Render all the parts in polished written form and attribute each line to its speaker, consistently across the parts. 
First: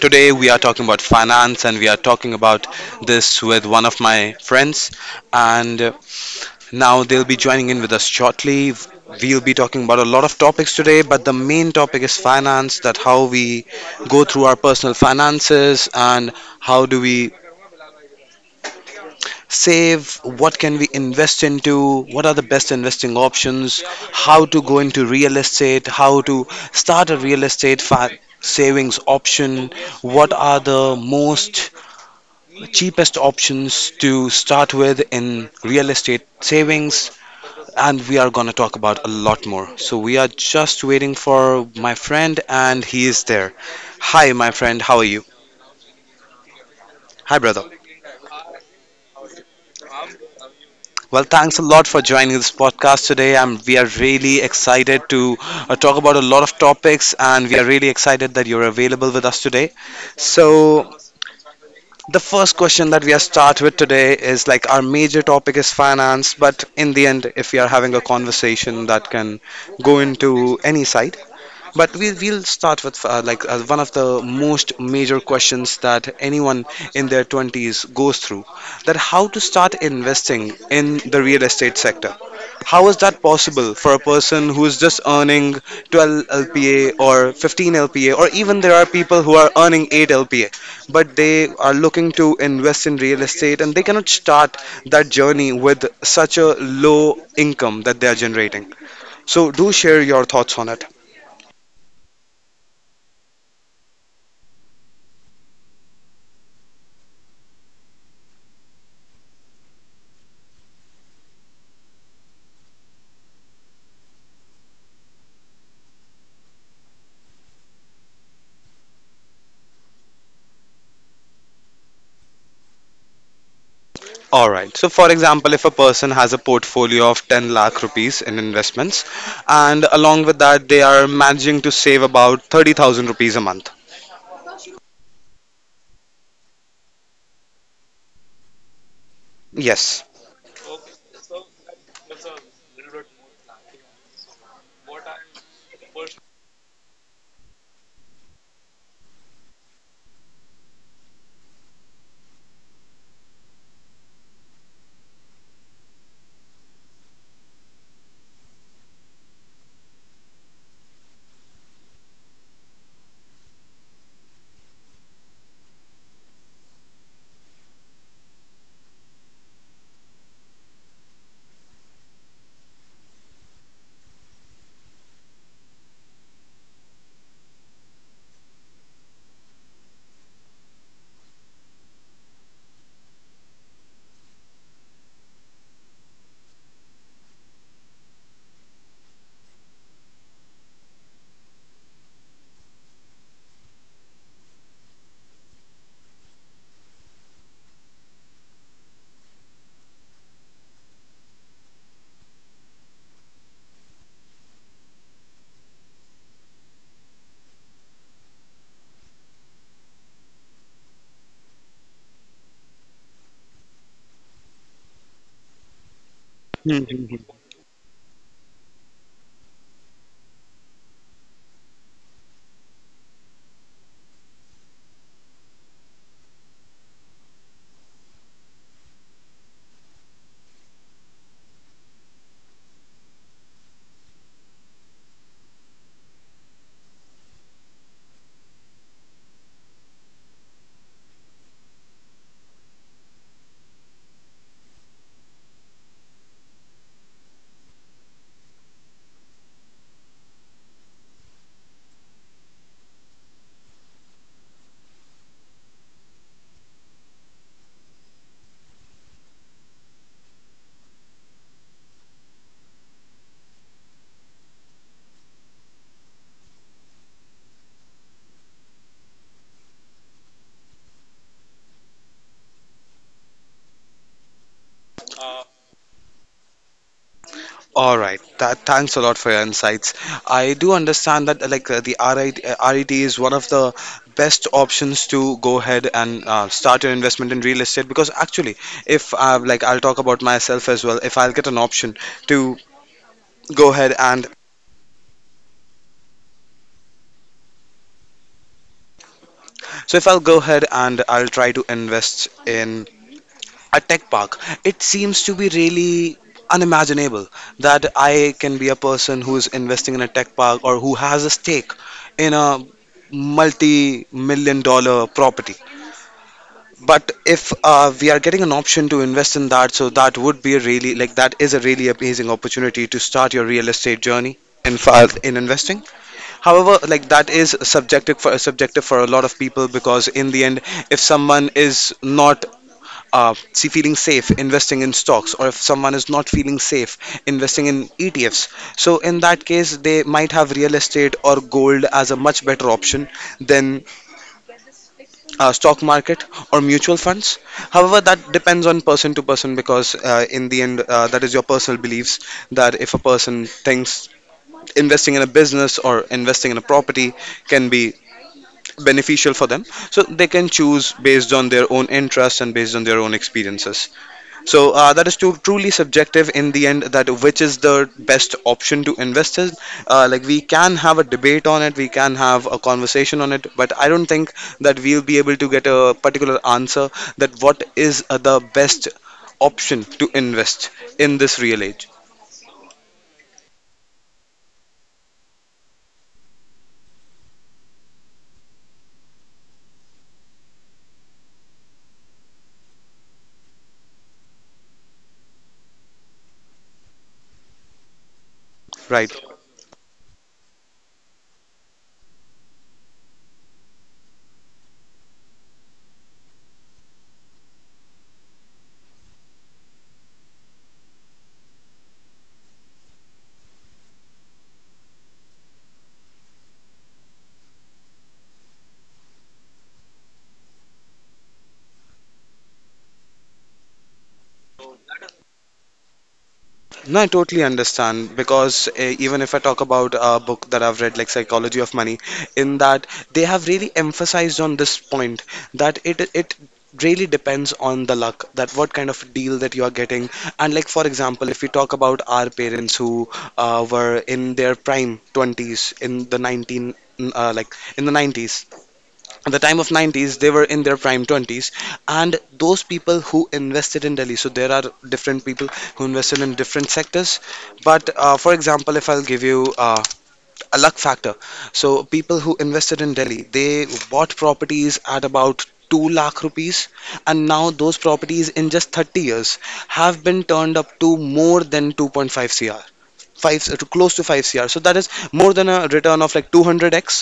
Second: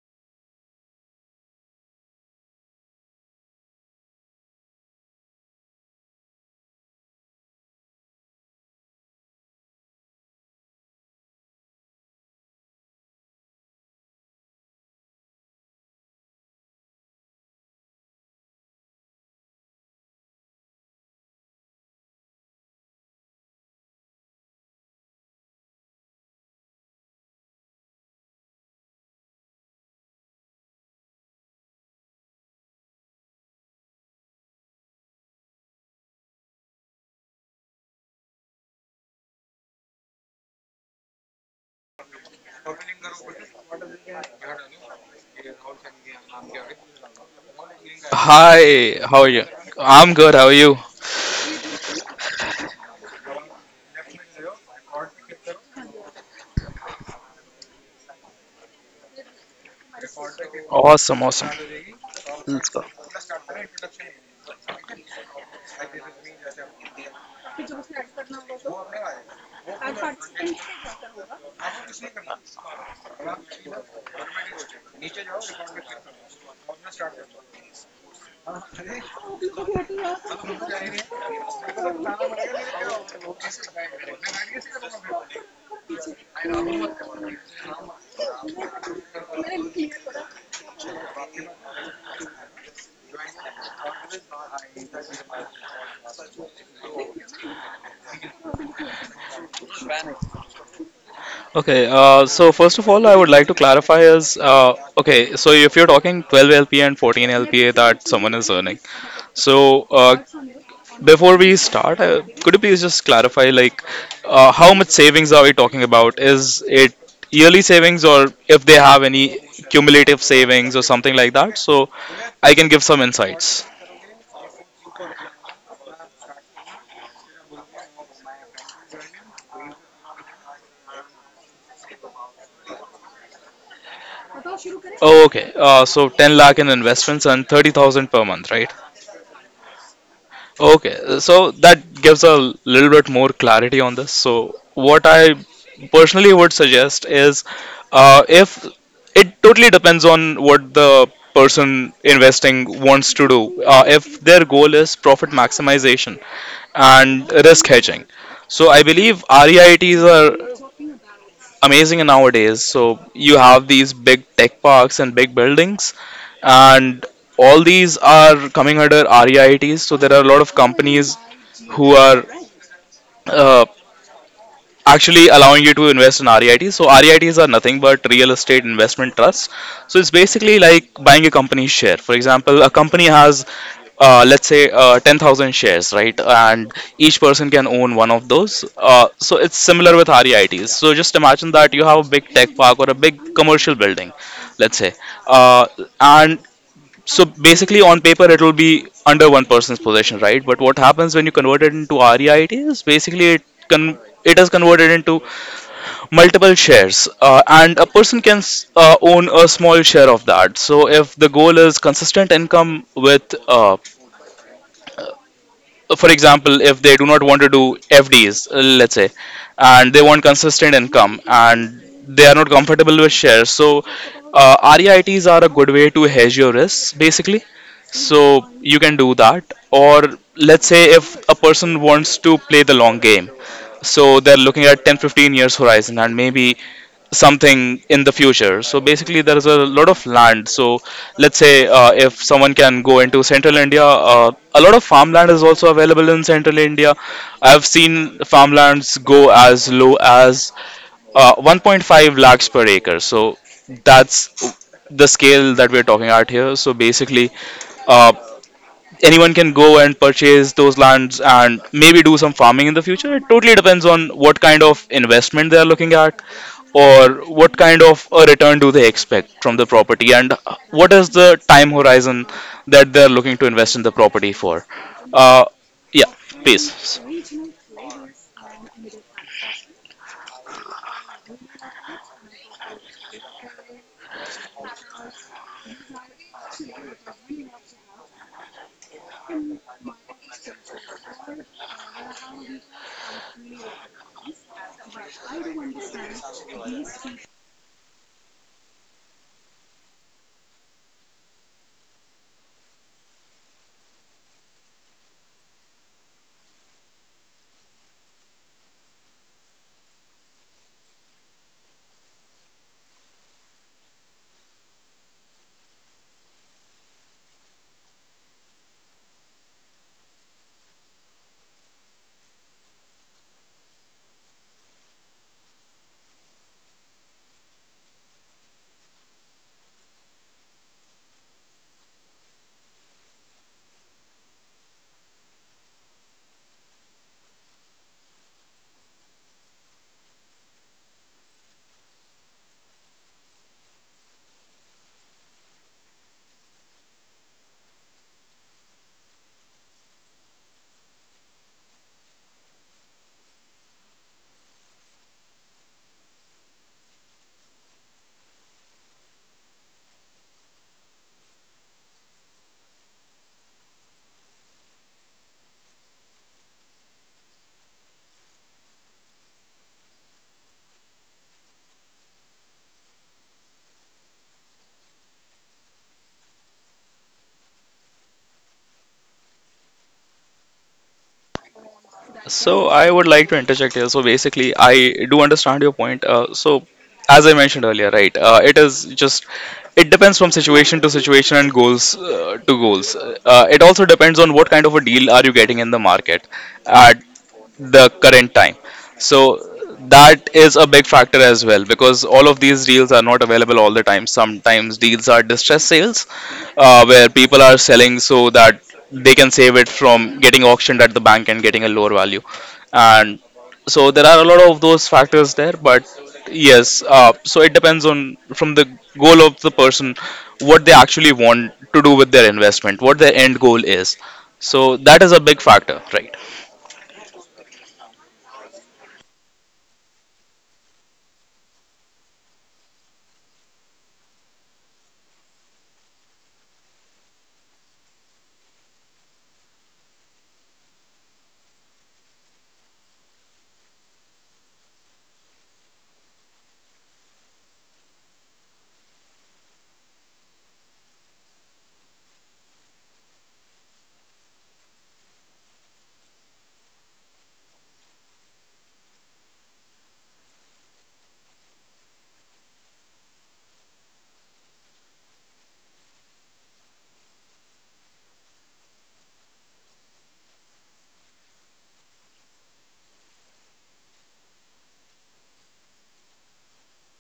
Speaker 1: Today we are talking about finance and we are talking about this with one of my friends. And now they'll be joining in with us shortly. We'll be talking about a lot of topics today, but the main topic is finance that how we go through our personal finances and how do we save, what can we invest into, what are the best investing options, how to go into real estate, how to start a real estate savings option, what are the most cheapest options to start with in real estate savings, and we are going to talk about a lot more. So we are just waiting for my friend and he is there. Hi, my friend, how are you? Hi, brother.
Speaker 2: Hi, how are you? I'm good, how are you?
Speaker 1: Well, thanks a lot for joining this podcast today. We are really excited to talk about a lot of topics, and we are really excited that you're available with us today. So,
Speaker 2: Awesome, awesome.
Speaker 1: the first question that we are start with today is, like, our major topic is finance, but in the end, if we are having a conversation that can go into any side, but we will start with like one of the most major questions that anyone in their 20s goes through, that how to start investing in the real estate sector. How is that possible for a person who is just earning 12 LPA or 15 LPA, or even there are people who are earning 8 LPA but they are looking to invest in real estate and they cannot start that journey with such a low income that they are generating. So do share your thoughts on it.
Speaker 2: Okay, so first of all, I would like to clarify is okay, so if you're talking 12 LPA and 14 LPA that someone is earning, so before we start, could you please just clarify like how much savings are we talking about? Is it yearly savings or if they have any cumulative savings or something like that? So I can give some insights.
Speaker 1: All right. So, for example, if a person has a portfolio of 10 lakh rupees in investments, and along with that, they are managing to save about 30,000 rupees a month.
Speaker 2: Oh, okay. So 10 lakh in investments and 30,000 per month, right?
Speaker 1: Yes.
Speaker 2: Okay. So that gives a little bit more clarity on this. So what I personally would suggest is if it totally depends on what the person investing wants to do. If their goal is profit maximization and risk hedging. So I believe REITs are amazing nowadays. So you have these big tech parks and big buildings, and all these are coming under REITs. So there are a lot of companies who are uh, actually allowing you to invest in REITs. So REITs are nothing but real estate investment trusts. So it's basically like buying a company's share. For example, a company has let's say 10,000 shares, right? And each person can own one of those. So it's similar with REITs. So just imagine that you have a big tech park or a big commercial building, let's say. Uh, and so basically, on paper, it will be under one person's possession, right? But what happens when you convert it into REIT is basically it con- it is converted into multiple shares, and a person can own a small share of that. So if the goal is consistent income with for example, if
Speaker 1: Hmm,
Speaker 2: they
Speaker 1: hmm,
Speaker 2: do not
Speaker 1: hmm.
Speaker 2: want to do FDs, let's say, and they want consistent income and they are not comfortable with shares, so REITs are a good way to hedge your risks basically. So you can do that, or let's say if a person wants to play the long game, so they're looking at 10 15 years horizon and maybe something in the future. So basically, there is a lot of land. So let's say if someone can go into central India, a lot of farmland is also available in central India. I've seen farmlands go as low as 1.5 lakhs per acre. So that's the scale that we're talking at here. So basically, uh, anyone can go and purchase those lands and maybe do some farming in the future. It totally depends on what kind of investment they are looking at or what kind of a return do they expect from the property and what is the time horizon that they're looking to invest in the property for. Uh, yeah, please.
Speaker 1: All right. Thanks a lot for your insights. I do understand that like the RIT is one of the best options to go ahead and start your investment in real estate, because actually, if like I'll talk about myself as well, if I'll get an option to go ahead and so if I'll go ahead and I'll try to invest in a tech park, it seems to be really unimaginable that I can be a person who is investing in a tech park, or who has a stake in a multi-million dollar property. But if we are getting an option to invest in that, so that would be a really like, that is a really amazing opportunity to start your real estate journey in investing. However, like, that is subjective for a lot of people because, in the end, if someone is not see, feeling safe investing in stocks, or if someone is not feeling safe investing in ETFs, so in that case they might have real estate or gold as a much better option than stock market or mutual funds. However, that depends on person to person because in the end, that is your personal beliefs, that if a person thinks investing in a business or investing in a property can be beneficial for them, so they can choose based on their own interests and based on their own experiences. So that is truly subjective in the end, that which is the best option to invest in. Like, we can have a debate on it, we can have a conversation on it, but I don't think that we'll be able to get a particular answer that what is the best option to invest in this real age,
Speaker 2: So I would like to interject here. So basically, I do understand your point. So as I mentioned earlier, right, it is just it depends from situation to situation and goals to goals. It also depends on what kind of a deal are you getting in the market. At the current time.
Speaker 1: right?
Speaker 2: So that is a big factor as well because all of these deals are not available all the time. Sometimes deals are distress sales where people are selling so that they can save it from getting auctioned at the bank and getting a lower value. And so there are a lot of those factors there, but yes, so it depends on from the goal of the person what they actually want to do with their investment, what their end goal is. So that is a big factor, right?
Speaker 1: No, I totally understand, because even if I talk about a book that I've read, like Psychology of Money, in that they have really emphasized on this point that it really depends on the luck, that what kind of deal that you are getting. And like, for example, if we talk about our parents who were in their prime 20s in the 90s, at the time of 90s they were in their prime 20s, and those people who invested in Delhi, so there are different people who invested in different sectors, but for example, if I'll give you uh, a luck factor, so people who invested in Delhi, they bought properties at about 2 lakh rupees, and now those properties in just 30 years have been turned up to more than 2.5 cr, 5 to close to 5 cr, so that is more than a return of like 200x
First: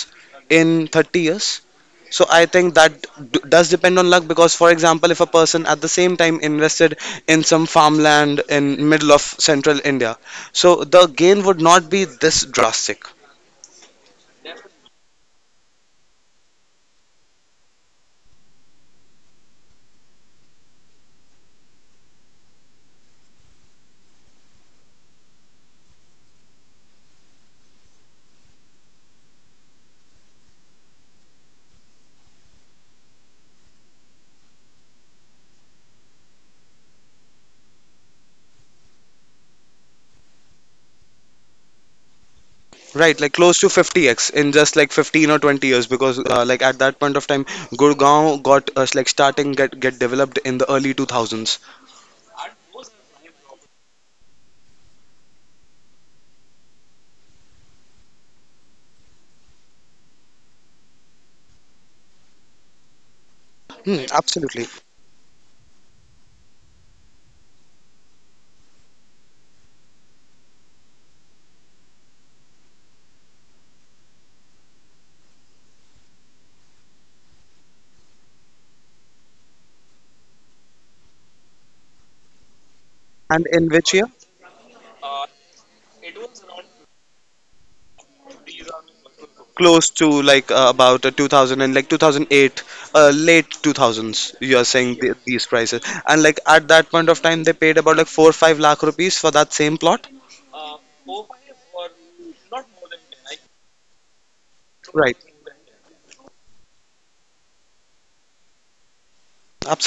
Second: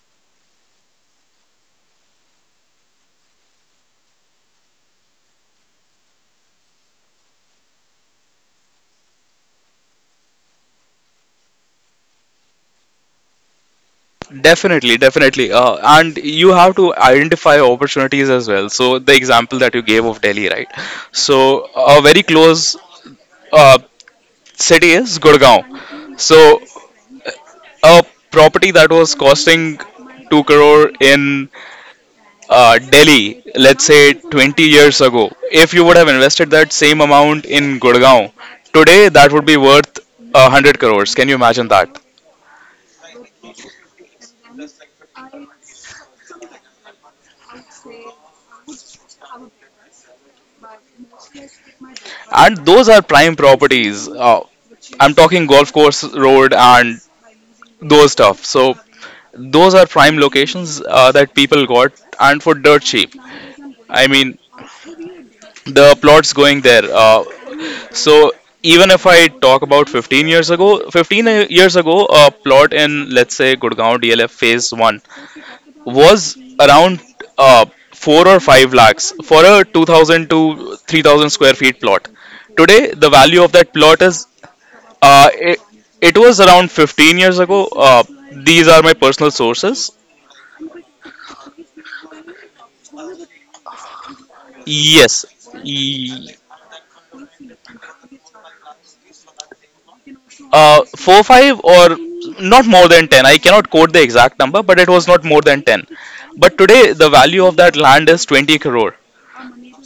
Speaker 1: in 30 years. So I think that does depend on luck, because, for example, if a person at the same time invested in some farmland in middle of central India, so the gain would not be this drastic,
Speaker 2: Definitely, definitely. And you have to identify opportunities as well. So, the example that you gave of Delhi, right? So, a very close uh, city is Gurgaon. So, a property that was costing 2 crore in Delhi, let's say 20 years ago, if you would have invested that same amount in Gurgaon, today that would be worth 100 crores. Can you imagine that?
Speaker 1: right? Like, close to 50x in just like 15 or 20 years, because, like, at that point of time, Gurgaon got like starting get developed in the early 2000s.
Speaker 2: And those are prime properties. I'm talking golf course road and those stuff. So those are prime locations that people got and for dirt cheap.
Speaker 1: Hmm,
Speaker 2: I mean
Speaker 1: absolutely.
Speaker 2: the plots going there. So even if I talk about 15 years ago, 15 uh, years ago, a plot in let's say Gurgaon DLF Phase One was around uh, four or five lakhs for a 2,000 to 3,000 square feet plot. Today, the value
Speaker 1: And
Speaker 2: of
Speaker 1: in
Speaker 2: that
Speaker 1: which
Speaker 2: plot
Speaker 1: year?
Speaker 2: is Uh, it, it was around 15 years ago. These are my personal sources.
Speaker 1: Close to like about 2000, and like 2008, late 2000s you are saying,
Speaker 2: Yes.
Speaker 1: these prices. And
Speaker 2: E-
Speaker 1: like, at that point of time they paid about like 4 5 lakh rupees for that same plot,
Speaker 2: 4 5 or not more than 10. I cannot quote the exact number, but it was
Speaker 1: right?
Speaker 2: not more than 10. But today, the value of that land is 20 crore.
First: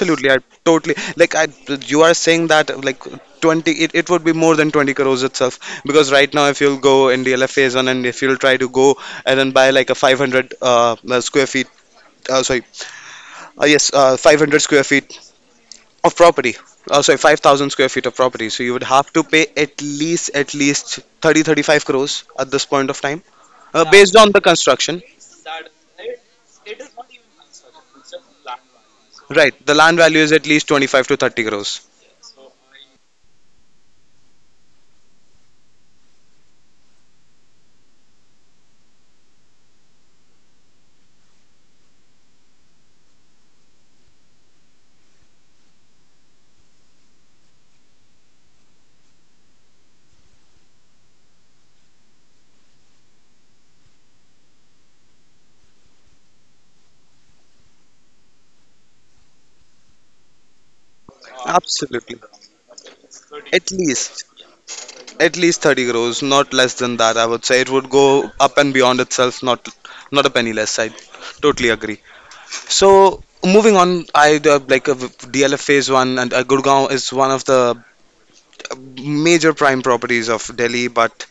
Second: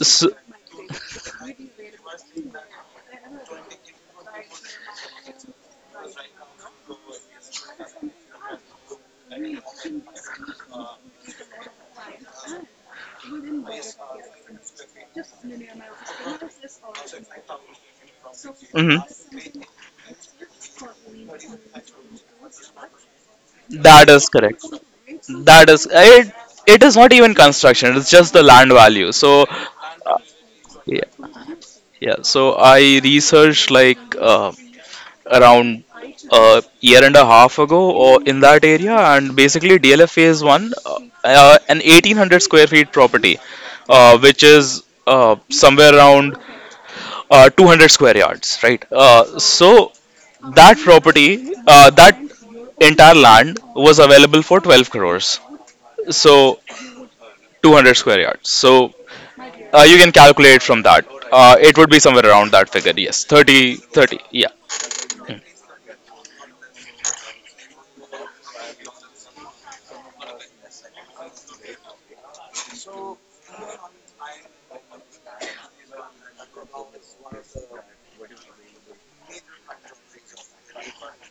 Speaker 2: So,
Speaker 1: I totally like i you are saying that, like, 20, it would be more than 20 crores itself, because right now if you'll go in the phase one and if you'll try to go and then buy like a 500 square feet, sorry, yes, 500 square feet of property, sorry, 5,000 square feet of property, so you would
Speaker 2: mhm.
Speaker 1: have to pay at least, 35 crores at this point of time,
Speaker 2: That
Speaker 1: based
Speaker 2: is
Speaker 1: on the
Speaker 2: correct.
Speaker 1: construction.
Speaker 2: That is it. It is not even construction. It's just the land value. So,
Speaker 1: Right. The land
Speaker 2: uh,
Speaker 1: value is at least 25
Speaker 2: yeah,
Speaker 1: to 30 crores.
Speaker 2: yeah. So I researched like uh, around a year and a half ago or in that area and basically DLF phase 1 an 1800 square feet property which is somewhere around 200 square yards, right? So that property, that entire land was available for 12 crores. So 200 square yards, so you can calculate from that. Uh, it would be
Speaker 1: Absolutely,
Speaker 2: somewhere around that figure, yes,
Speaker 1: at
Speaker 2: 30
Speaker 1: least,
Speaker 2: 30 yeah.
Speaker 1: 30 crores, not less than that, I would say. It would go up and beyond itself, not a penny less, I totally agree. So moving on, I like DLF phase 1 and Gurgaon is one of the major prime properties of Delhi. But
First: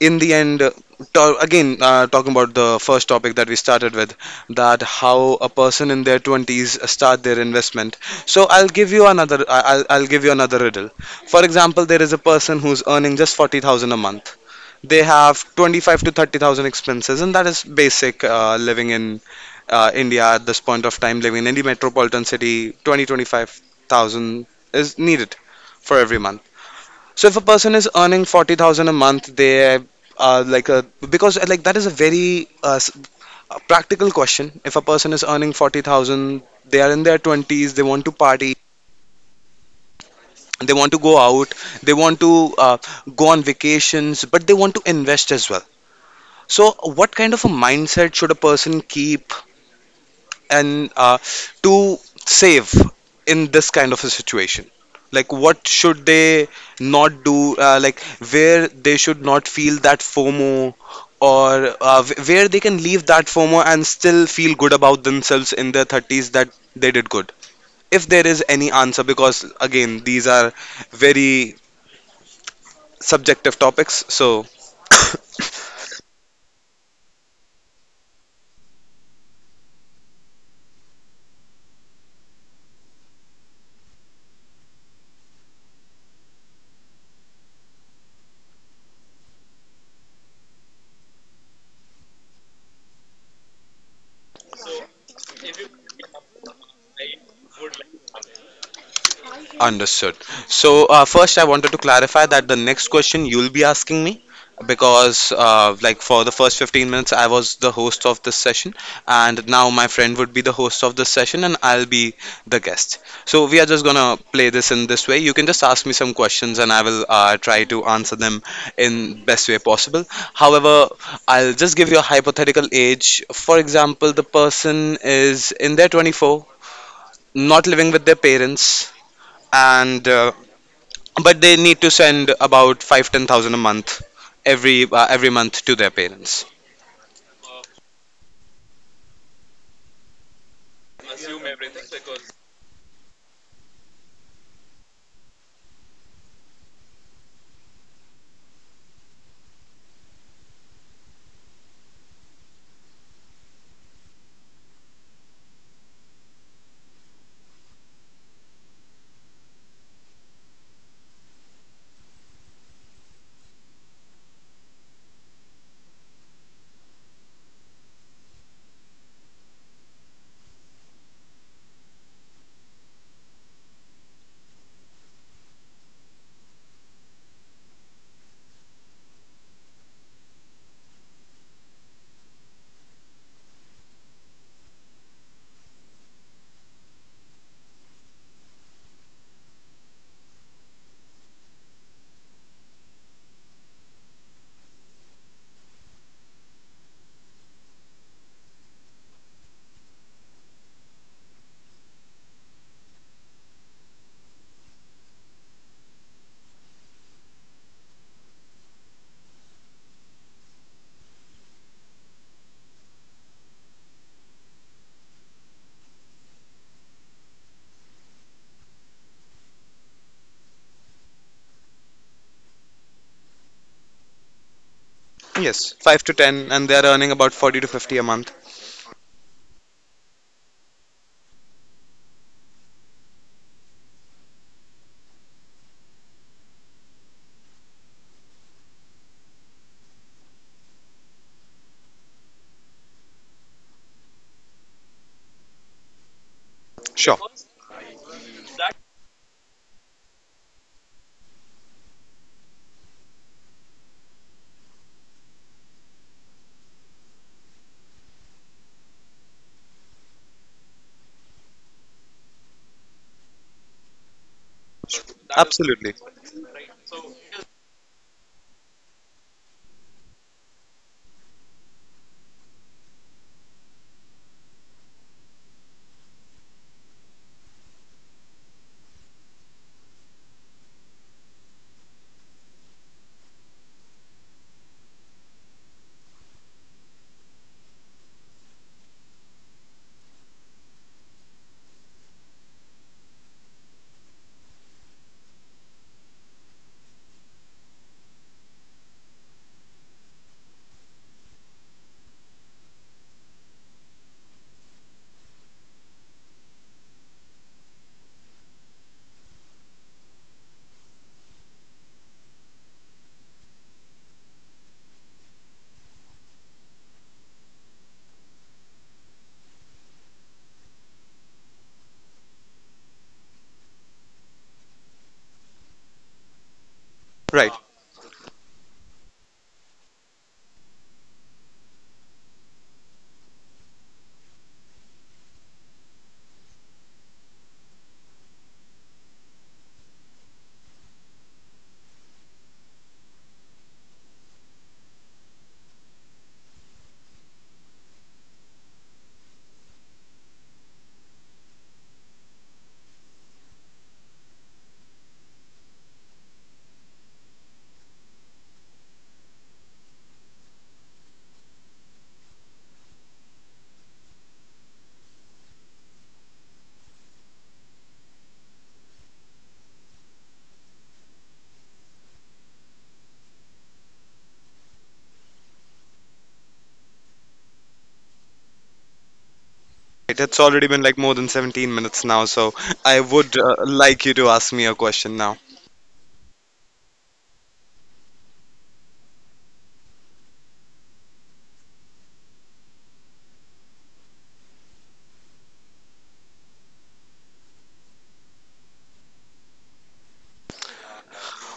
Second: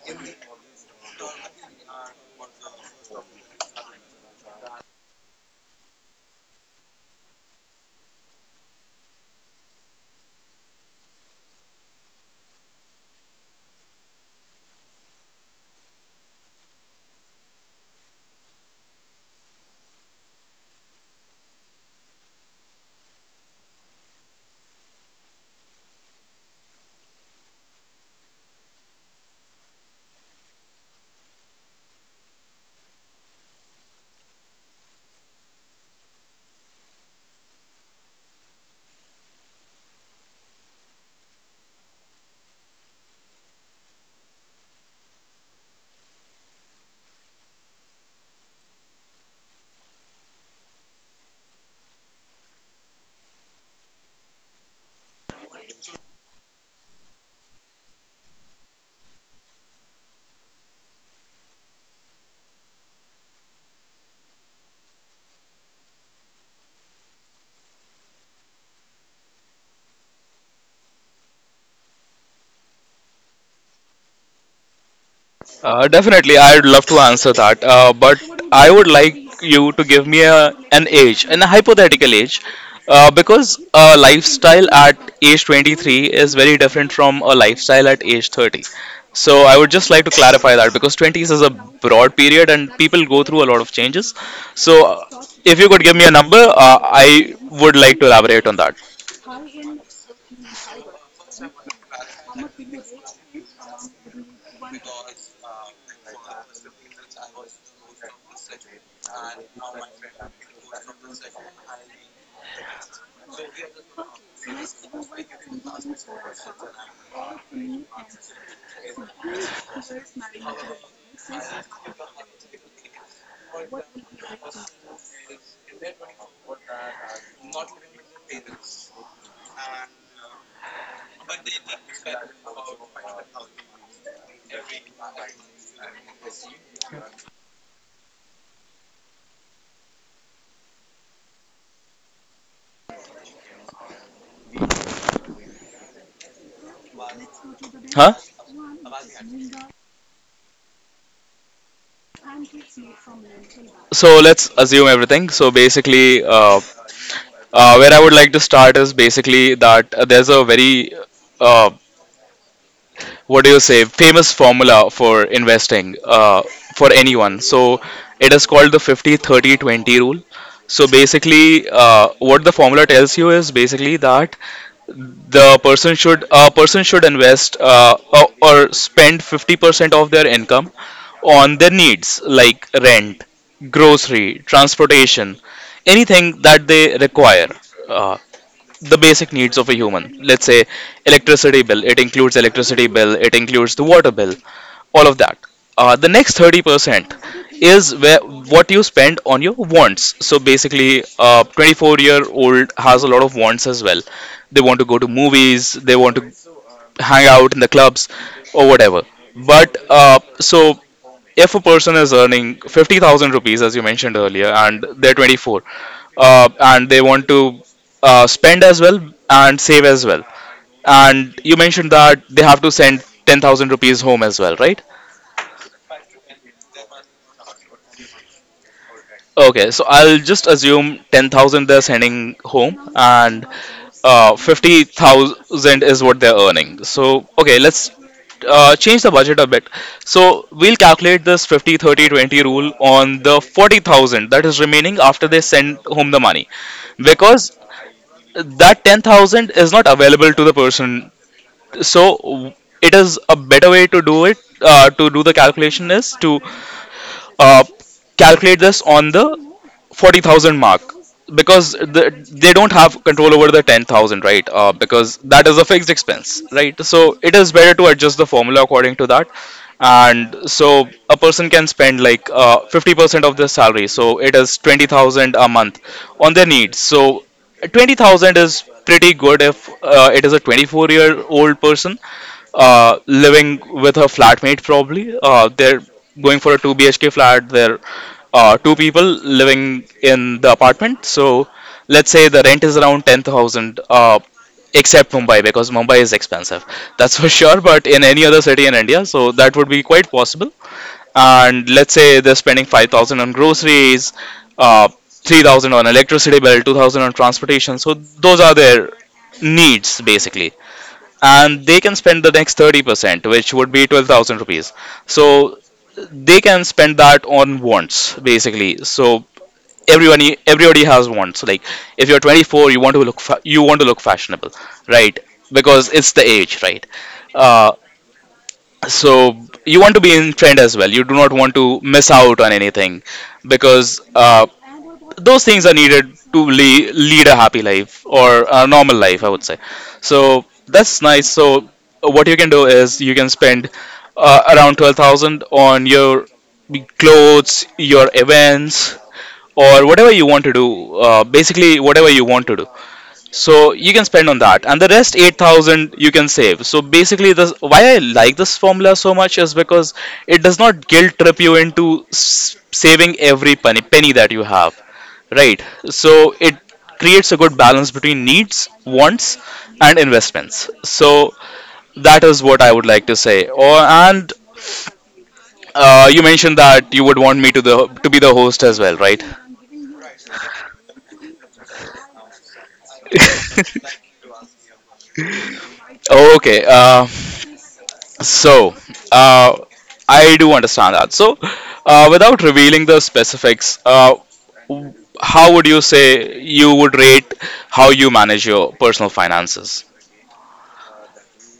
Speaker 1: in the end, talking about the first topic that we started with, that how a person in their 20s start their investment. So I'll give you another. I'll give you another riddle. For example, there is a person who's earning just 40,000 a month. They have 25 to 30,000 expenses, and that is basic living in India at this point of time. Living in any metropolitan city, 20-25 thousand is needed for every month. So if a person is earning 40,000 a month, they are like a, because like, that is a very a practical question. If a person is earning 40,000, they are in their 20s, they want to party, they want to go out, they want to go on vacations, but they want to invest as well. So what kind of a mindset should a person keep, and to save in this kind of a situation, like what should they not do, like where they should not feel that FOMO, or where they can leave that FOMO and still feel good about themselves in their 30s, that they did good, if there is any answer? Because again, these are very subjective topics, so.
Speaker 2: Definitely, I'd love to answer that. But I would like you to give me a, an age, an hypothetical age, because a lifestyle at age 23 is very different from a lifestyle at age 30. So I would just like to clarify that because 20s is a broad period and people go through a lot of changes. So if you could give me a number, I would like to elaborate on that.
Speaker 1: Understood. So, first, I wanted to clarify that the next question you'll be asking me, because like, for the first 15 minutes I was the host of this session, and now my friend would be the host of this session, and I'll be the guest. So, we are just gonna play this in this way. You can just ask me some questions, and I will try to answer them in best way possible. However, I'll just give you a hypothetical age. For example, the person is in their 24, not living with their parents, and but they need to send about 5-10 thousand a month, every month, to their parents.
Speaker 2: Huh? So let's assume everything. So basically, where I would like to start is basically that there's a very, uh, what do you say, famous formula for investing for anyone. So it is called the 50-30-20 rule. So basically, what the formula tells you is basically that the person should a person should invest or spend 50% of their income on their needs like rent, grocery, transportation, anything that they require. Uh, the basic needs of a human, let's say electricity bill, it includes the water bill, all of that. The next 30% is where what you spend on your wants. So basically, a 24-year-old has a lot of wants as well. They want to go to movies, they want to hang out in the clubs or whatever. But so if a person is earning 50,000 rupees, as you mentioned earlier, and they're 24, and they want to spend as well and save as well, and you mentioned that they have to send 10,000 rupees home as well, right?
Speaker 1: Yes, five to ten, and they're earning about 40 to 50 a month.
Speaker 2: Okay, so I'll just assume 10,000 they're sending home, and 50,000 is what they're earning. So, okay, let's change the budget a bit. So, we'll calculate this 50-30-20 rule on the 40,000 that is remaining after they send home the money
Speaker 1: Sure,
Speaker 2: because that 10,000 is not available to the person. So, it is a better way to do it. To do the calculation is to uh, calculate this on the 40,000 mark because they don't have control over the 10,000, right? Because that is a fixed
Speaker 1: absolutely
Speaker 2: expense, right? So it is better to adjust the formula according to that. And so a person can spend like 50% of their salary. So it is 20,000 a month on their needs. So 20,000 is pretty good if it is a 24-year-old person living with her flatmate probably. They're going for a 2 BHK flat. There are two people living in the apartment. So let's say the rent is around 10,000, except Mumbai, because Mumbai is expensive. That's for sure. But in any other city in India, so that would be quite possible. And let's say they're spending 5,000 on groceries, 3,000 on electricity bill, 2,000 on transportation. So those are their needs basically, and they can spend the next 30% which would be 12,000 rupees, so they can spend that on wants basically. So everyone everybody has wants. Like, if you're 24, you want to you want to look fashionable, right? Because it's the age, right?
Speaker 1: right.
Speaker 2: Uh, so you want to be in trend as well. You do not want to miss out on anything because those things are needed to lead a happy life or a normal life, I would say. So that's nice. So what you can do is you can spend around 12,000 on your clothes, your events, or whatever you want to do. Basically, whatever you want to do, so you can spend on that, and the rest 8,000 you can save. So basically, this, why I like this formula so much, is because it does not guilt trip you into saving every penny that you have. Right. So it creates a good balance between needs, wants, and investments. So that is what I would like to say. Or and you mentioned that you would want me to the to be the host as well, right?
Speaker 1: It's already been like more than 17 minutes now, so I would like you to ask me a question now.
Speaker 2: Okay. So uh, I do understand that. So without revealing the specifics, w- how would you say you would rate how you manage your personal finances?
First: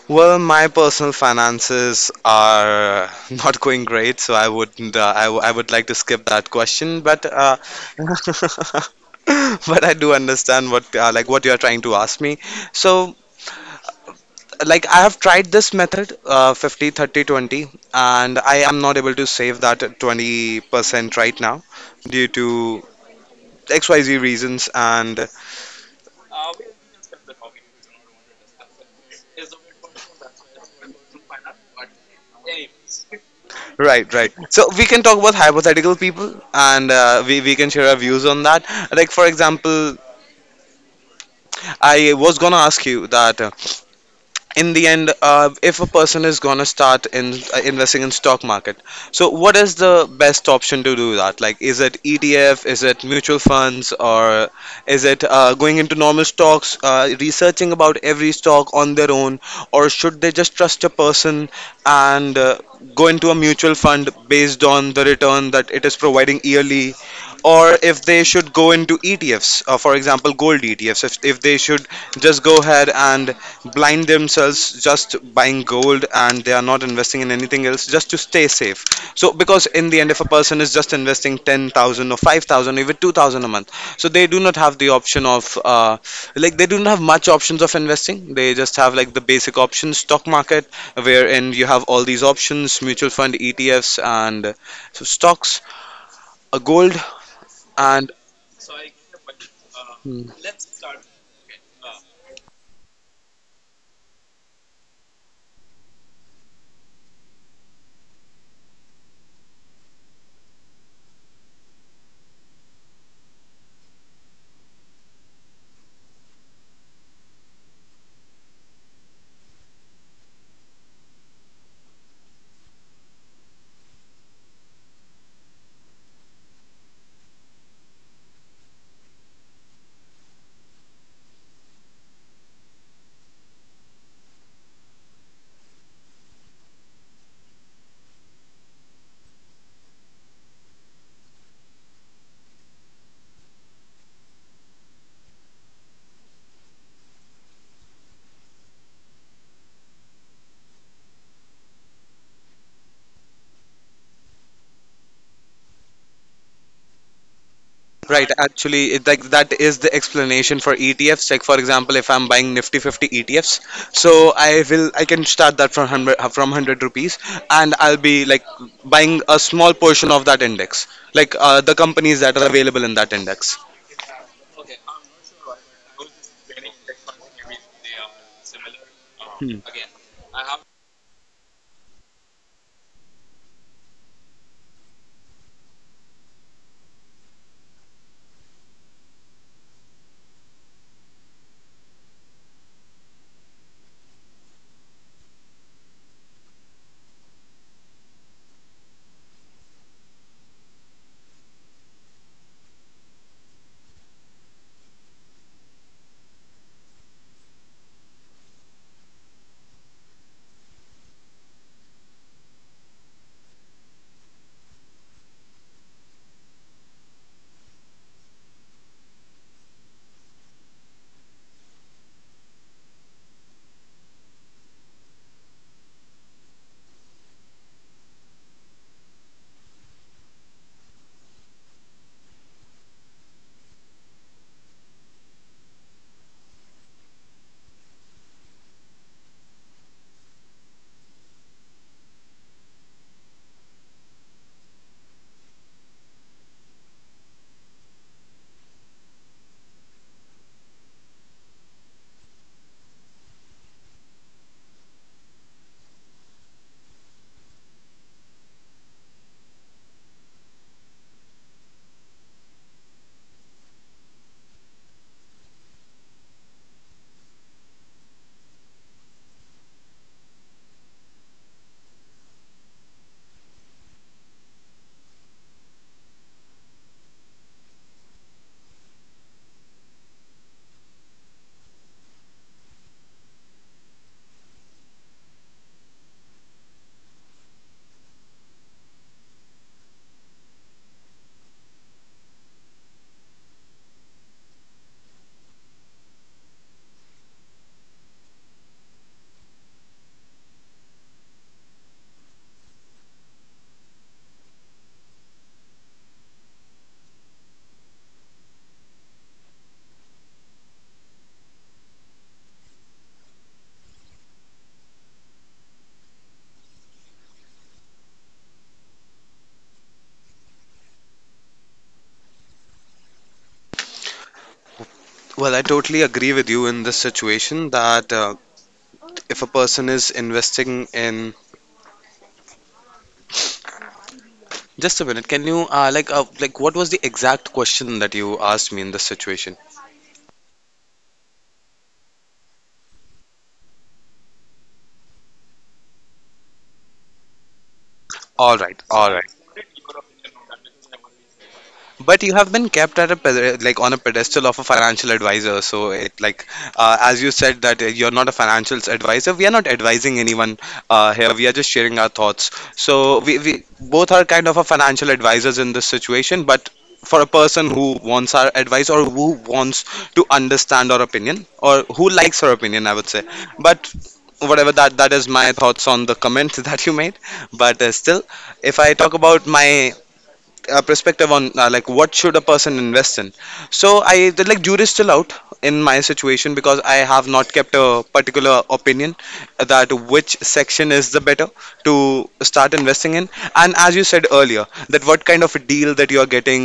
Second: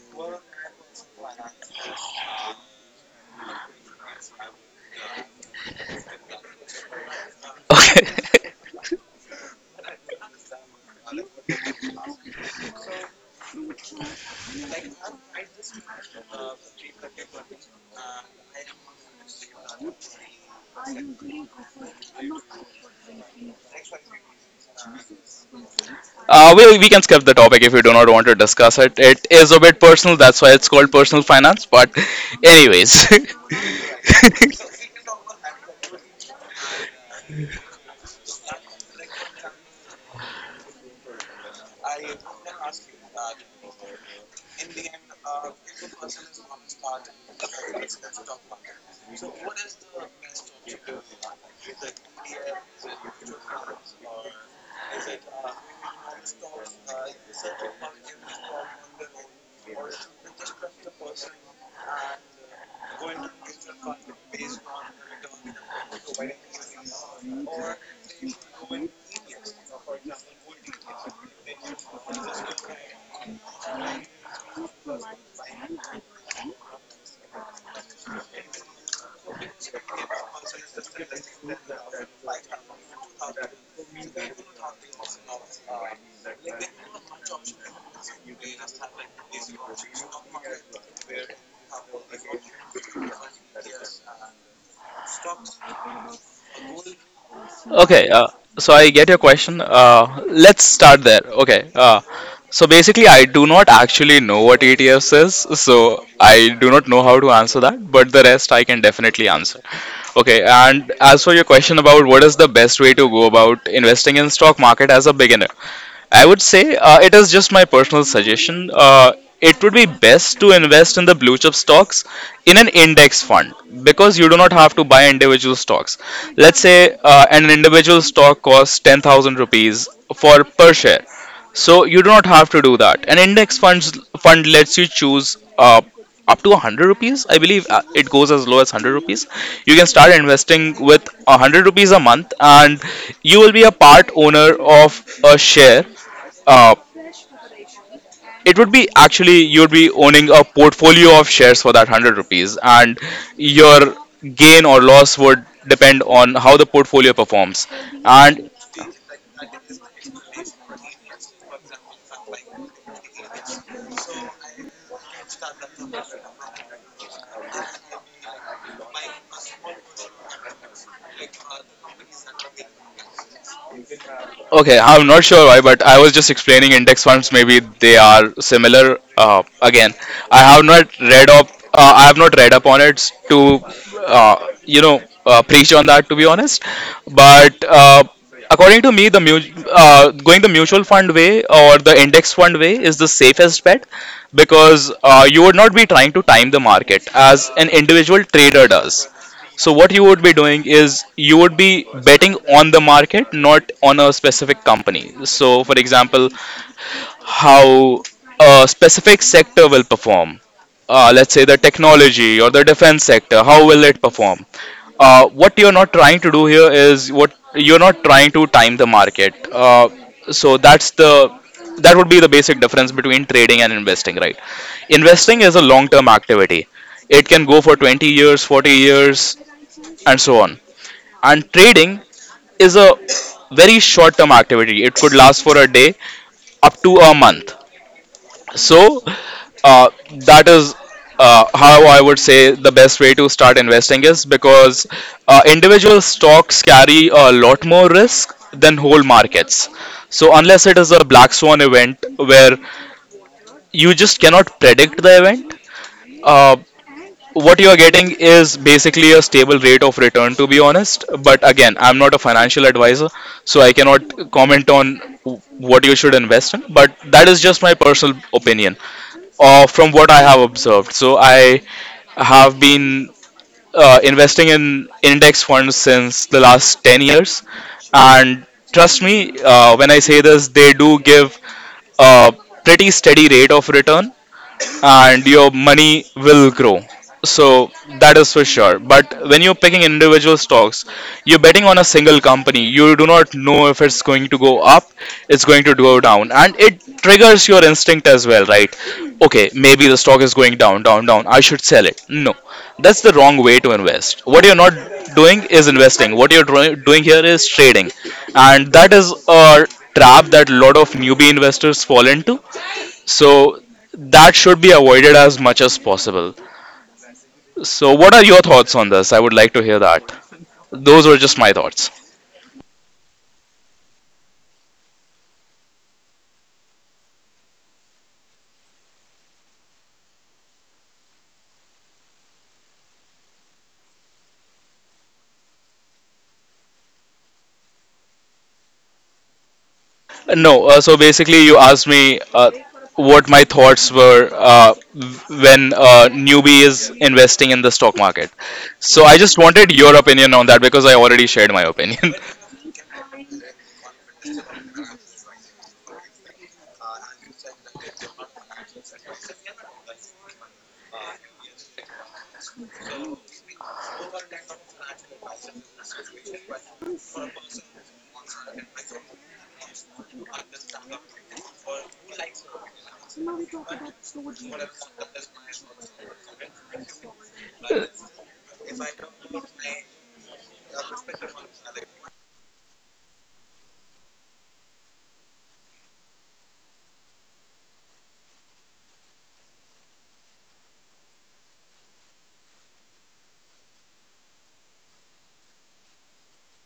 Speaker 1: Well, my personal finances are not going great, so I wouldn't. I would like to skip that question, but
Speaker 2: Okay.
Speaker 1: but I do understand what like, what you are trying to ask me. So like, I have tried this method, 50, 30-20, and I am not able to save that 20% right now due to XYZ reasons. And
Speaker 2: We can skip the topic if you do not want to discuss it. It is a bit personal, that's why it's called personal finance. But anyways.
Speaker 1: right, right. So we can talk about hypothetical people and we can share our views on that. Like, for example, I was gonna ask you that. In the end, if a person is going to start in, investing in stock market, so what is the best option to do that? Like, is it etf, is it mutual funds, or is it, going into normal stocks, researching about every stock on their own, or should they just trust a person and, go into a mutual fund based on the return that it is providing yearly, or if they should go into ETFs, for example, gold ETFs, if they should just go ahead and blind themselves just buying gold and they are not investing in anything else just to stay safe? So because in the end, if a person is just investing 10,000 or 5,000, even 2,000 a month, so they do not have the option of, they do not have much options of investing. They just have like the basic options: stock market, wherein you have all these options, mutual fund, etfs, and, so stocks, gold,
Speaker 2: Okay,
Speaker 1: and
Speaker 2: so I get your question.
Speaker 1: hmm,
Speaker 2: Let's start there. Okay, so basically, I do not actually know what ETFs is, so I do not know how to answer that, but the rest I can definitely answer. Okay, and as for your question about what is the best way to go about investing in stock market as a beginner, I would say it is just my personal suggestion. It would be best to invest in the blue chip stocks in an index fund because you do not have to buy individual stocks. Let's say an individual stock costs 10,000 rupees for per share. So you do not have to do that. An index fund lets you choose up to 100 rupees. I believe it goes as low as 100 rupees. You can start investing with 100 rupees a month, and you will be a part owner of a share. uh, it would be, actually you'd be owning a portfolio of shares for that 100 rupees, and your gain or loss would depend on how the portfolio performs.
Speaker 1: right,
Speaker 2: And
Speaker 1: actually, like that is the explanation for ETFs. Like for example, if I'm buying Nifty 50 ETFs, so I can start that from hundred rupees, and I'll be like buying a small portion of that index, like, the companies that are available in that index.
Speaker 2: okay, I'm not sure why, but I was just explaining index funds. Maybe they are similar.
Speaker 1: Hmm.
Speaker 2: Again, I have not read up. I have not read up on it to, preach on that. To be honest, but according to me, going the mutual fund way or the index fund way is the safest bet because you would not be trying to time the market as an individual trader does. So what you would be doing is you would be betting on the market, not on a specific company. So for example, how a specific sector will perform. Let's say the technology or the defense sector, how will it perform? What you're not trying to time the market. So that would be the basic difference between trading and investing, right? Investing is a long-term activity. It can go for 20 years, 40 years, and so on. And trading is a very short term activity. It could last for a day up to a month. So, uh, that is how I would say the best way to start investing is, because individual stocks carry a lot more risk than whole markets. So, unless it is a black swan event where you just cannot predict the event, uh, what you are getting is basically a stable rate of return, to be honest. But again, I'm not a financial advisor, so I cannot comment on what you should invest in, but that is just my personal opinion from what I have observed. So I have been investing in index funds since the last 10 years, and trust me when I say this, they do give a pretty steady rate of return, and your money will grow. So that is for sure. But when you're picking individual stocks, you're betting on a single company. You do not know if it's going to go up, it's going to go down, and it triggers your instinct as well, right? Okay, maybe the stock is going down. I should sell it. No, that's the wrong way to invest. What you're not doing is investing. What you're doing here is trading, and that is a trap that a lot of newbie investors fall into, so that should be avoided as much as possible. So what are your thoughts on this? I would like to hear that. Those were just my thoughts.
Speaker 1: Well, I totally agree with you in this situation that, if a person is investing in, just a minute. Can you, what was the exact question that you asked me in this situation?
Speaker 2: No, so basically, you asked me what my thoughts were when newbie is investing in the stock market.
Speaker 1: All right,
Speaker 2: So
Speaker 1: all
Speaker 2: I
Speaker 1: right.
Speaker 2: just wanted your opinion on that because I already shared my opinion.
Speaker 1: But you have been kept at a like on a pedestal of a financial advisor. So it, like, as you said that, you're not a financial advisor. We are not advising anyone here. We are just sharing our thoughts. So we both are kind of a financial advisors in this situation. But for a person who wants our advice, or who wants to understand our opinion, or who likes our opinion, I would say. But whatever that that is my thoughts on the comment that you made. But still, if I talk about my, perspective on, what should a person invest in, so like, jury's still out in my situation because I have not kept a particular opinion that which section is the better to start investing in. And as you said earlier, that what kind of a deal that you are getting,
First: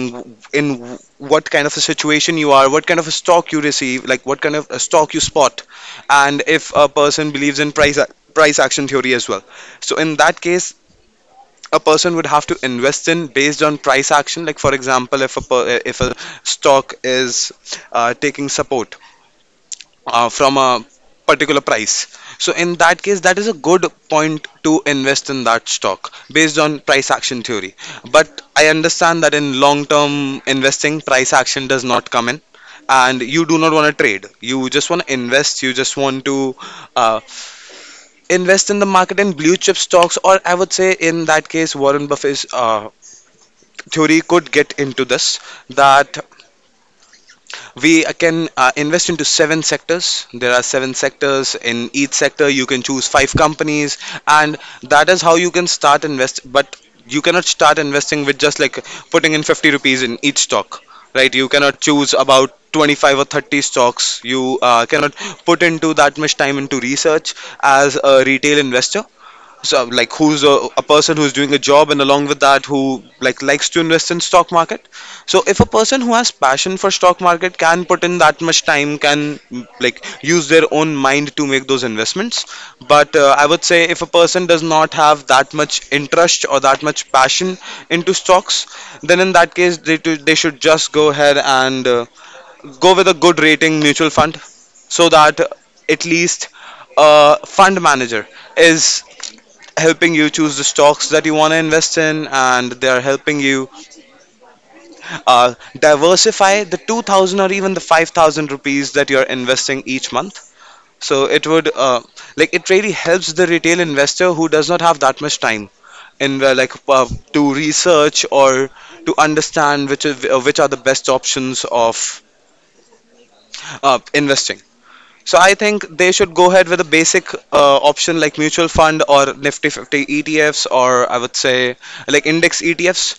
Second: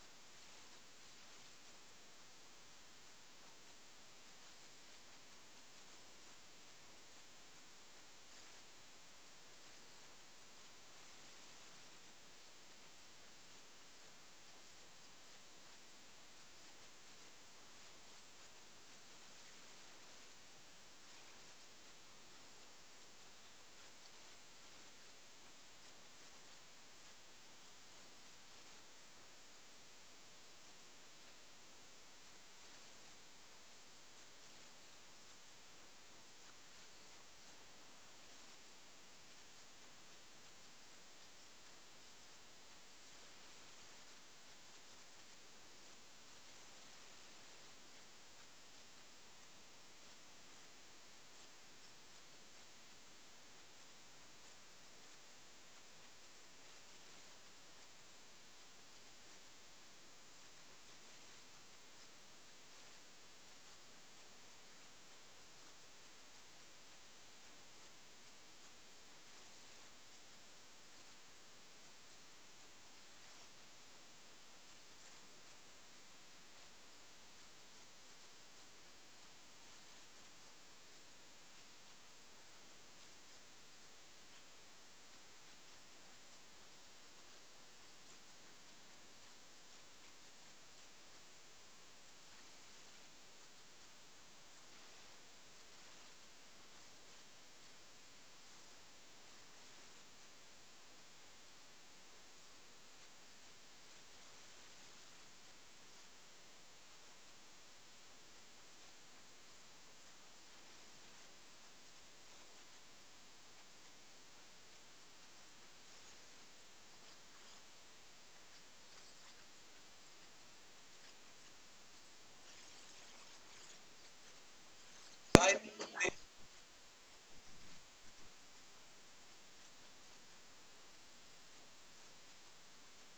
Speaker 1: in what kind of a situation you are, what kind of a stock you receive, like what kind of a stock you spot. And if a person believes in price action theory as well, so in that case a person would have to invest in based on price action. Like for example, if a if a stock is, taking support, from a particular price, so in that case that is a good point to invest in that stock based on price action theory. But I understand that in long term investing, price action does not come in, and you do not want to trade. You just want to invest. You just want to, uh, invest in the market in blue chip stocks. Or I would say, in that case, warren buffett's, theory could get into this, that we can, invest into seven sectors. There are seven sectors, in each sector you can choose five companies, and that is how you can start invest. But you cannot start investing with just like putting in 50 rupees in each stock, right? You cannot choose about 25 or 30 stocks. You, cannot put into that much time into research as a retail investor. So like who's a person who's doing a job and along with that who like likes to invest in stock market. So if a person who has passion for stock market can put in that much time, can, use their own mind to make those investments. But, I would say if a person does not have that much interest or that much passion into stocks, then in that case they should just go ahead and, go with a good rating mutual fund, so that at least a fund manager is helping you choose the stocks that you want to invest in, and they are helping you, diversify the 2,000 or even the 5,000 rupees that you're investing each month. So it would, it really helps the retail investor who does not have that much time in, to research or to understand which are the best options of, investing. So I think they should go ahead with a basic, option like mutual fund or Nifty 50 ETFs, or I would say like index ETFs,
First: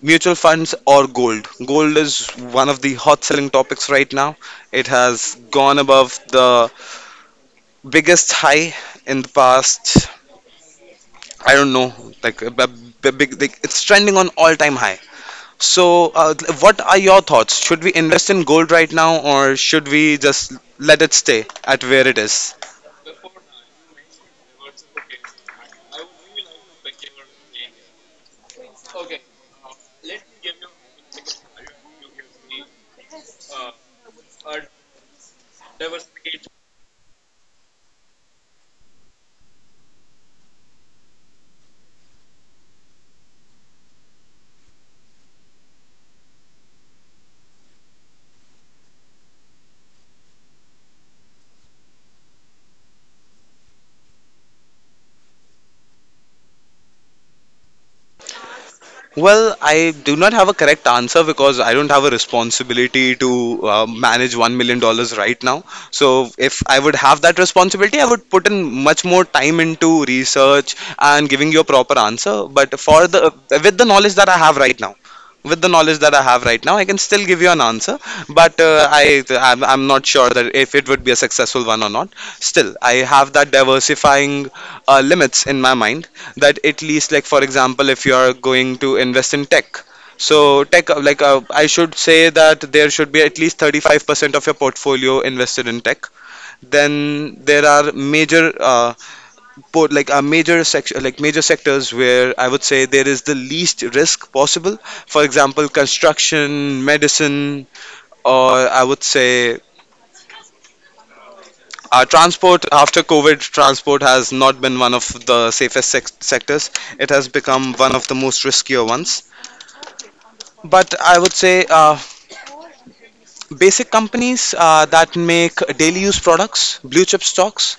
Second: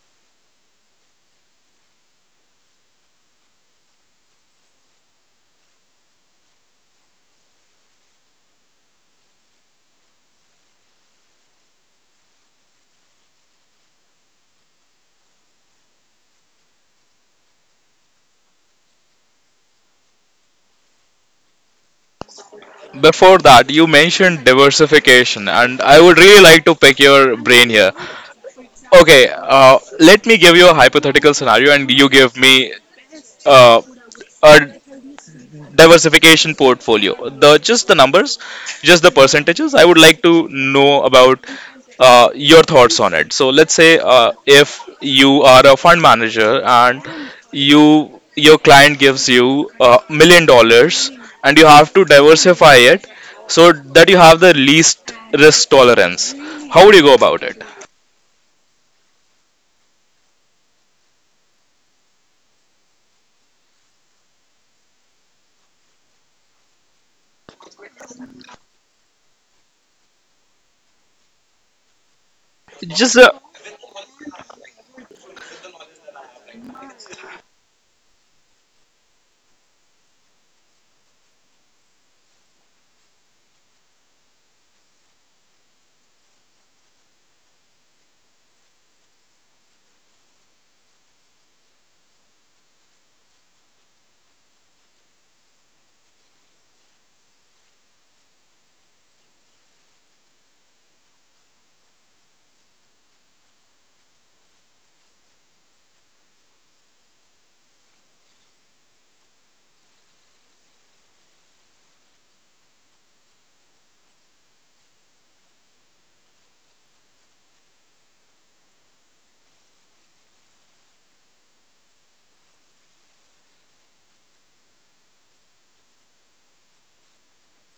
Speaker 1: mutual funds, or gold. Gold is one of the hot selling topics right now. It has gone above the biggest high in the past, I don't know, like a big, like, it's trending on all time high. So, uh, what are your thoughts? Should we invest in gold right now, or should we just let it stay at where it is?
Speaker 2: Before that, you mentioned diversification, and I would really like to pick your brain here. Okay, let me give you a hypothetical scenario, and you give me uh, a diversification portfolio, the just the numbers, just the percentages. I would like to know about your thoughts on it. So let's say if you are a fund manager, and you your client gives you $1 million and you have to diversify it so that you have the least risk tolerance, how would you go about it?
Speaker 1: Well, I do not have a correct answer because I don't have a responsibility to, manage $1 million right now. So, if I would have that responsibility, I would put in much more time into research and giving you a proper answer. But for
Speaker 2: just
Speaker 1: the
Speaker 2: a,
Speaker 1: with the knowledge that I have right now, with the knowledge that I have right now, I can still give you an answer. But, I I'm not sure that if it would be a successful one or not. Still, I have that diversifying, limits in my mind, that at least, like for example, if you are going to invest in tech, so tech, I should say that there should be at least 35% of your portfolio invested in tech. Then there are major, like a major section, like major sectors where I would say there is the least risk possible. For example, construction, medicine, or I would say, transport. After covid, transport has not been one of the safest sectors. It has become one of the most riskier ones. But I would say, basic companies, that make daily use products, blue chip stocks.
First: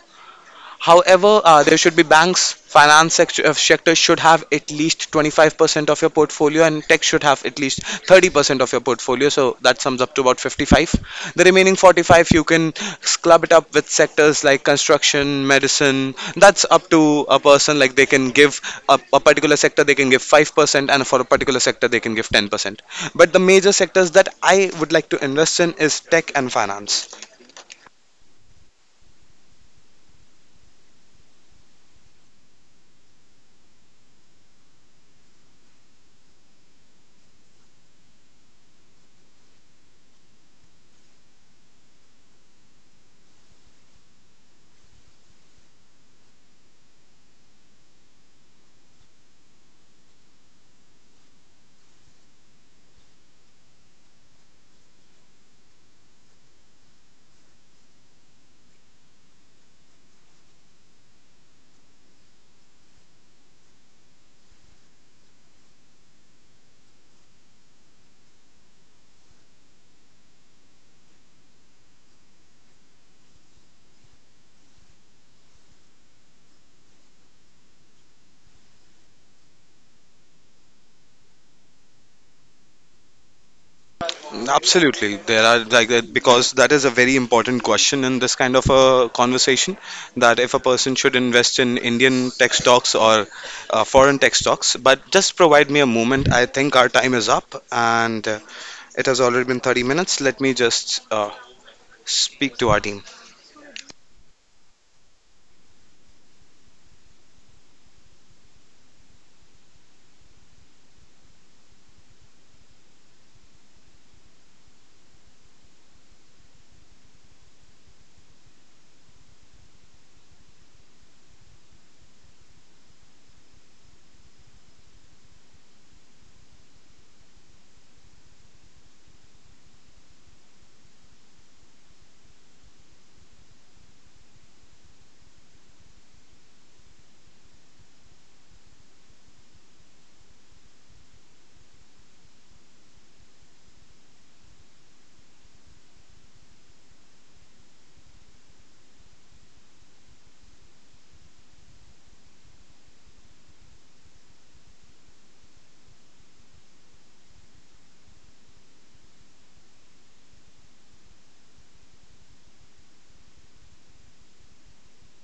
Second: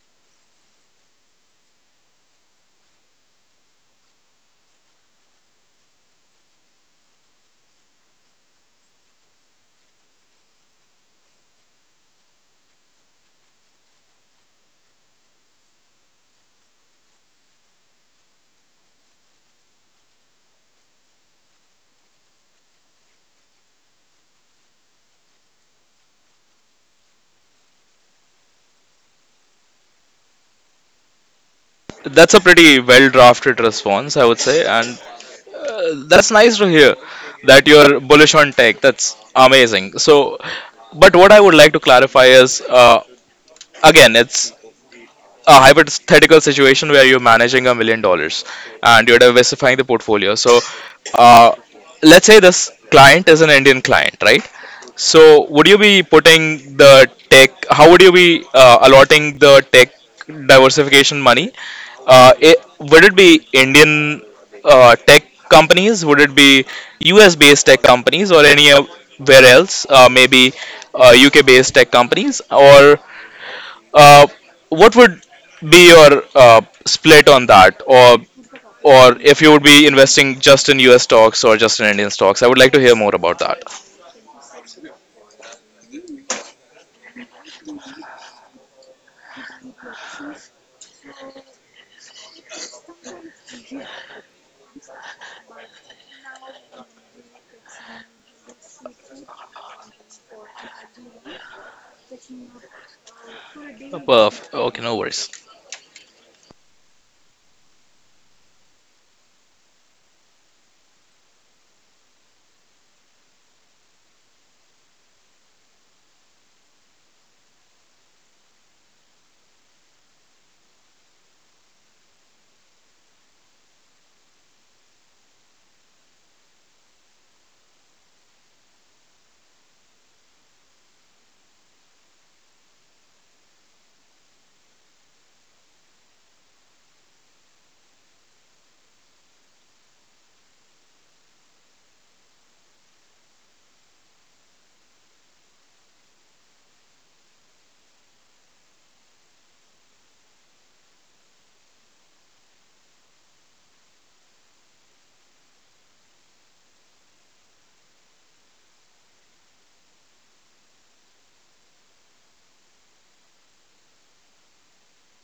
Speaker 1: However, there should be banks, sector should have at least 25% of your portfolio, and tech should have at least 30% of your portfolio. So that sums up to about 55. The remaining 45, you can club it up with sectors like construction, medicine. That's up to a person. Like they can give a particular sector, they can give 5%, and for a particular sector, they can give 10%. But the major sectors that I would like to invest in is tech and finance.
Speaker 2: that's a pretty well drafted response, I would say. And uh, that's nice to hear that you're bullish on tech. That's amazing. So, but what I would like to clarify is, again, it's a hypothetical situation where you're managing $1 million and you're diversifying the portfolio. So, uh, let's say this client is an Indian client, right? So, would you be putting the tech? How would you be allotting the tech diversification money? Would it be Indian tech companies? Would it be US-based tech companies or anywhere else? Maybe UK-based tech companies, or uh, what would be your split on that, or if you would be investing just in U.S. stocks or just in Indian stocks? I would like to hear more about that.
Speaker 1: Absolutely, there are like that, because that is a very important question in this kind of a conversation. That if a person should invest in Indian tech stocks or, foreign tech stocks. But just provide me a moment. I think our time is up, and, it has already been 30 minutes. Let me just, speak to our team.
Speaker 2: Perf. Okay, no worries.